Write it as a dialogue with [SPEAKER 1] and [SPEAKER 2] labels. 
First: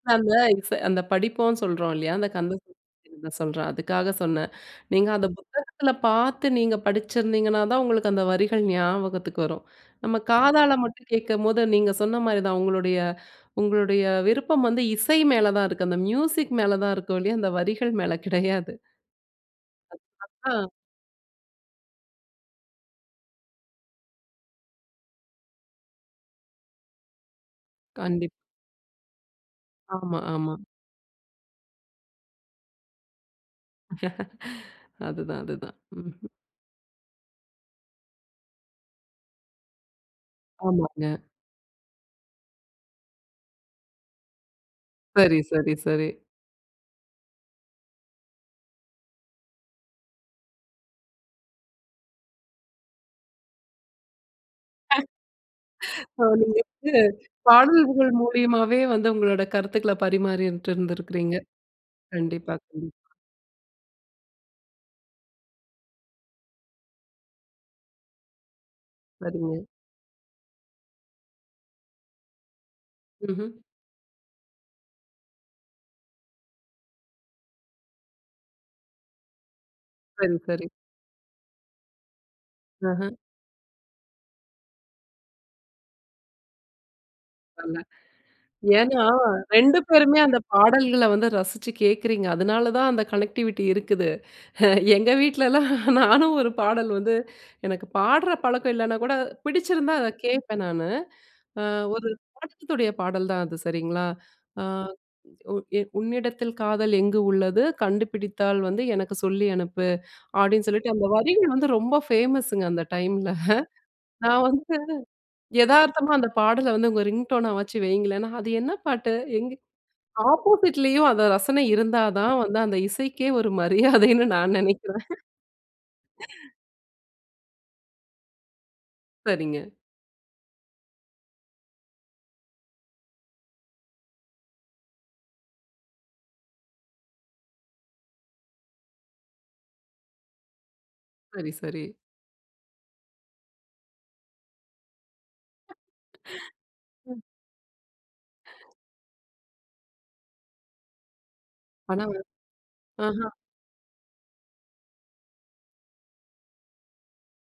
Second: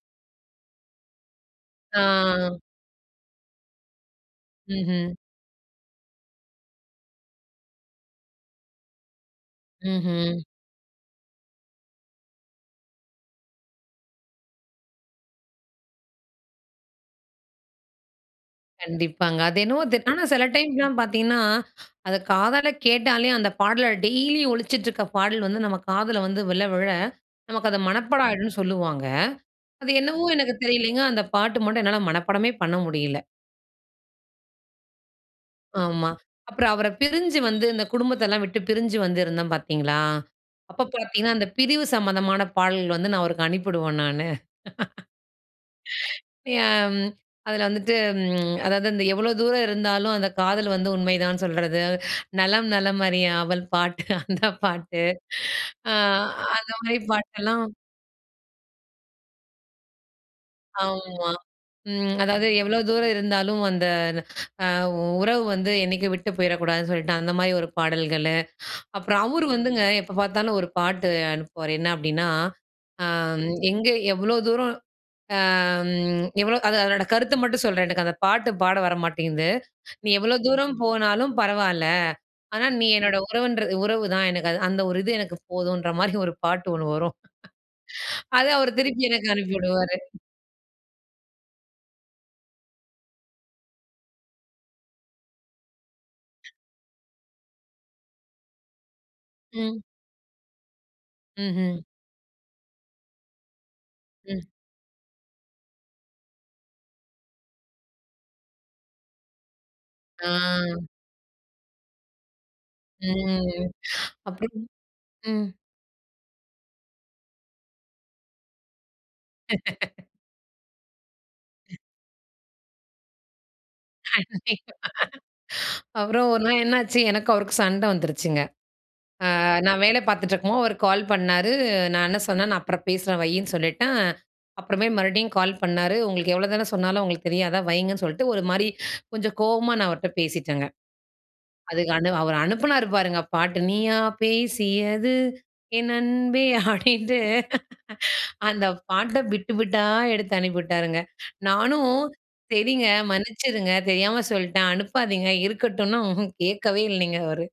[SPEAKER 1] அந்த [unintelligible] அந்த படிப்போம்ன்னு சொல்றோம்
[SPEAKER 2] ஆ.
[SPEAKER 1] இல்லையா? அந்த கந்த [unintelligible] சொல்றேன், அதுக்காக சொன்னன். நீங்க
[SPEAKER 2] ம்ஹும்.
[SPEAKER 1] அத புத்தகத்துல பாத்து நீங்க படிச்சிருந்திங்கனா தான், உங்களுக்கு அந்த வரிகள் ஞாபகத்துக்கு வரும். நம்ப
[SPEAKER 2] ம்ஹும்.
[SPEAKER 1] காதால மட்டும் கேட்கும்போது நீங்க சொன்ன மாரிதான் உங்களுடைய உங்களுடைய விருப்பம் வந்து இசை மேல தான் இருக்கு. அந்த மியூசிக் மேல தான் இருக்கு ஒழிய, அந்த வரிகள் மேல கிடையாது.
[SPEAKER 2] கண்டிப்பாங்க. அது என்னமோங்க ஆனா சில
[SPEAKER 1] ஆ.
[SPEAKER 2] டைம்லாம் பார்த்தீங்கன்னா, அதை காதால கேட்டாலே அந்த பாடல டெய்லி ஒழிச்சிட்டுருக்கிற பாடல் வந்து நம்ப காதுல வந்து விழ விழ, நமக்கு அது மனப்பாடம்
[SPEAKER 1] கண்டிப்
[SPEAKER 2] ஆகிடும்னு சொல்லுவாங்க. அது
[SPEAKER 1] ஆமா,
[SPEAKER 2] என்னவோ
[SPEAKER 1] ஆமா.
[SPEAKER 2] எனக்கு தெரியலைங்க, அந்த பாட்டு மட்டும் என்னால மனப்பாடமே பண்ண முடியல.
[SPEAKER 1] அதுதான், அதுதான்.
[SPEAKER 2] ஆமா.
[SPEAKER 1] ம்.
[SPEAKER 2] அப்புறம் அவர பிரிஞ்சு வந்து இந்த குடும்பத்த எல்லாம் விட்டு பிரிஞ்சு வந்து இருந்தோம் பார்த்தீங்களா? அப்போ
[SPEAKER 1] ஆமாங்க.
[SPEAKER 2] பார்த்தீங்கனா, அந்த பிரிவு சம்பந்தமான பாடல்கள் வந்து நான் அவருக்கு அனுப்பி விடுவேன் நானு.
[SPEAKER 1] சரி, சரி, சரி.
[SPEAKER 2] ஏன் அதில வந்துட்டு ம் அதாவது அந்த எவ்ளோ தூரம் இருந்தாலும் அந்த காதல் வந்து உண்மைதான் சொல்றது, நலம் நலம் அறிய ஆவல் பாட்டு அந்த பாட்டு. அ,
[SPEAKER 1] நீங்க
[SPEAKER 2] அந்த மாரி
[SPEAKER 1] வந்து
[SPEAKER 2] பாட்டெல்லாம்
[SPEAKER 1] பாடல்கள் மூலியமாவே வந்து உங்களோட கருத்துக்கள பரிமாறிட்டு
[SPEAKER 2] ஆமா.
[SPEAKER 1] இருந்திருக்கிறீங்க.
[SPEAKER 2] ம். அதாவது
[SPEAKER 1] கண்டிப்பா,
[SPEAKER 2] எவ்ளோ தூரம்
[SPEAKER 1] கண்டிப்பா.
[SPEAKER 2] இருந்தாலும் அந்த அ உறவு வந்து என்னைக்கும் விட்டு போய்றக்கூடாதுன்னு சொல்லிட்டு அந்த மாரி ஒரு பாடல்கள்லு, அப்புறம் அவரு
[SPEAKER 1] சரிங்க.
[SPEAKER 2] வந்துங்க எப்போ பார்த்தாலும் ஒரு பாட்டு அனுப்புவாரு என்ன? அப்படின்னா, அம்
[SPEAKER 1] ம்ஹும்.
[SPEAKER 2] எங்க எவ்வளோ தூரம் எவ்ளோ அம் அது அதோட கருத்த மட்டும் சொல்றேன் எனக்கு அந்த பாட்டு பாட வர மாட்டேங்குது. நீ எவ்வளோ
[SPEAKER 1] சரி, சரி.
[SPEAKER 2] தூரம் போனாலும் பரவால்ல ஆனா நீ
[SPEAKER 1] ம்ஹும்.
[SPEAKER 2] என்னோட உறவுன்றது, உறவு தான் எனக்கு அது அந்த ஒரு இது எனக்கு போதுன்ற மாரி ஒரு பாட்டு ஒண்ணு வரும்.
[SPEAKER 1] [unintelligible]
[SPEAKER 2] அத அவரு
[SPEAKER 1] ஏன்னா,
[SPEAKER 2] திருப்பி எனக்கு அனுப்பி
[SPEAKER 1] 2
[SPEAKER 2] விடுவாரு.
[SPEAKER 1] பேருமே அந்த பாடல்கள வந்து ரசிச்சி கேக்குறீங்க. அதனால தான் அந்த கனெக்டிவிட்டி இருக்குது. எங்க வீட்லலாம் நானும் ஒரு பாடல் வந்து எனக்கு பாடுற பழக்கம் இல்லைனா கூட
[SPEAKER 2] ம்.
[SPEAKER 1] பிடிச்சிருந்தா அத கேட்பேன் நானு. அ
[SPEAKER 2] ம்ஹும்.
[SPEAKER 1] ஒரு படத்துடைய பாடல் தான் அது சரிங்களா?
[SPEAKER 2] ம்.
[SPEAKER 1] அ. உன்னிடத்தில் காதல் எங்கு உள்ளது கண்டுபிடித்தால் வந்து எனக்கு சொல்லி அனுப்பு, அப்படின்னு
[SPEAKER 2] ஆ.
[SPEAKER 1] சொல்லிட்டு அந்த வரிகள் வந்து ரொம்ப ஃபேமஸுங்க, அந்த டைம்ல.
[SPEAKER 2] ம்.
[SPEAKER 1] நான்
[SPEAKER 2] அப்டி
[SPEAKER 1] வந்து
[SPEAKER 2] ம்.
[SPEAKER 1] எதார்த்தமா அந்த பாடல வந்து உங்க ரிங்டோனா வச்சு வையுங்களேன்னா, அது என்ன பாட்டு? எங்க ஆப்போசிட்லேயும் அந்த ரசனை இருந்தா தான் வந்து, அந்த இசைக்கே ஒரு மரியாதைன்னு நான்
[SPEAKER 2] கண்டிப்பா.
[SPEAKER 1] நினைக்கிறேன்.
[SPEAKER 2] அப்புறம் ஒரு நாள் என்னாச்சு, எனக்கும் அவருக்கும் சண்ட வந்துருச்சுங்க. அ
[SPEAKER 1] சரிங்க.
[SPEAKER 2] நான் வேல பார்த்துட்டு இருக்கும்போது அவர் கால் பண்ணாரு, நான் என்ன சொன்னேன், நான் அப்புறம் பேசுறேன் வைன்னு சொல்லிட்டேன். அப்புறமேல் மறுபடியும் கால் பண்ணாரு, உங்களுக்கு எவ்வளோதான் சொன்னாலும் உங்களுக்கு தெரியாதா? வைங்கன்னு சொல்லிட்டு ஒரு மாரி கொஞ்சம் கோவமா நான் அவர்ட்ட பேசிட்டேங்க.
[SPEAKER 1] சரி, சரி.
[SPEAKER 2] அதுக்கண்டி அவரு அனுப்பினாரு பாருங்க பாட்டு, "நீயா பேசியது என் அன்பே" அ ப்படின்ட்டு.
[SPEAKER 1] ம்.
[SPEAKER 2] அந்த பாட்ட பிட் பிட்டா எடுத்து அனுப்பிவிட்டாருங்க. நானும்
[SPEAKER 1] ஆனா
[SPEAKER 2] செரிங்க,
[SPEAKER 1] ஆஹா.
[SPEAKER 2] மன்னிச்சிடுங்க தெரியாம சொல்லிட்டேன், அனுப்பாதிங்க இருக்கட்டும்னா, ம்ஹும் கேட்கவே இல்லிங்க, அவரு.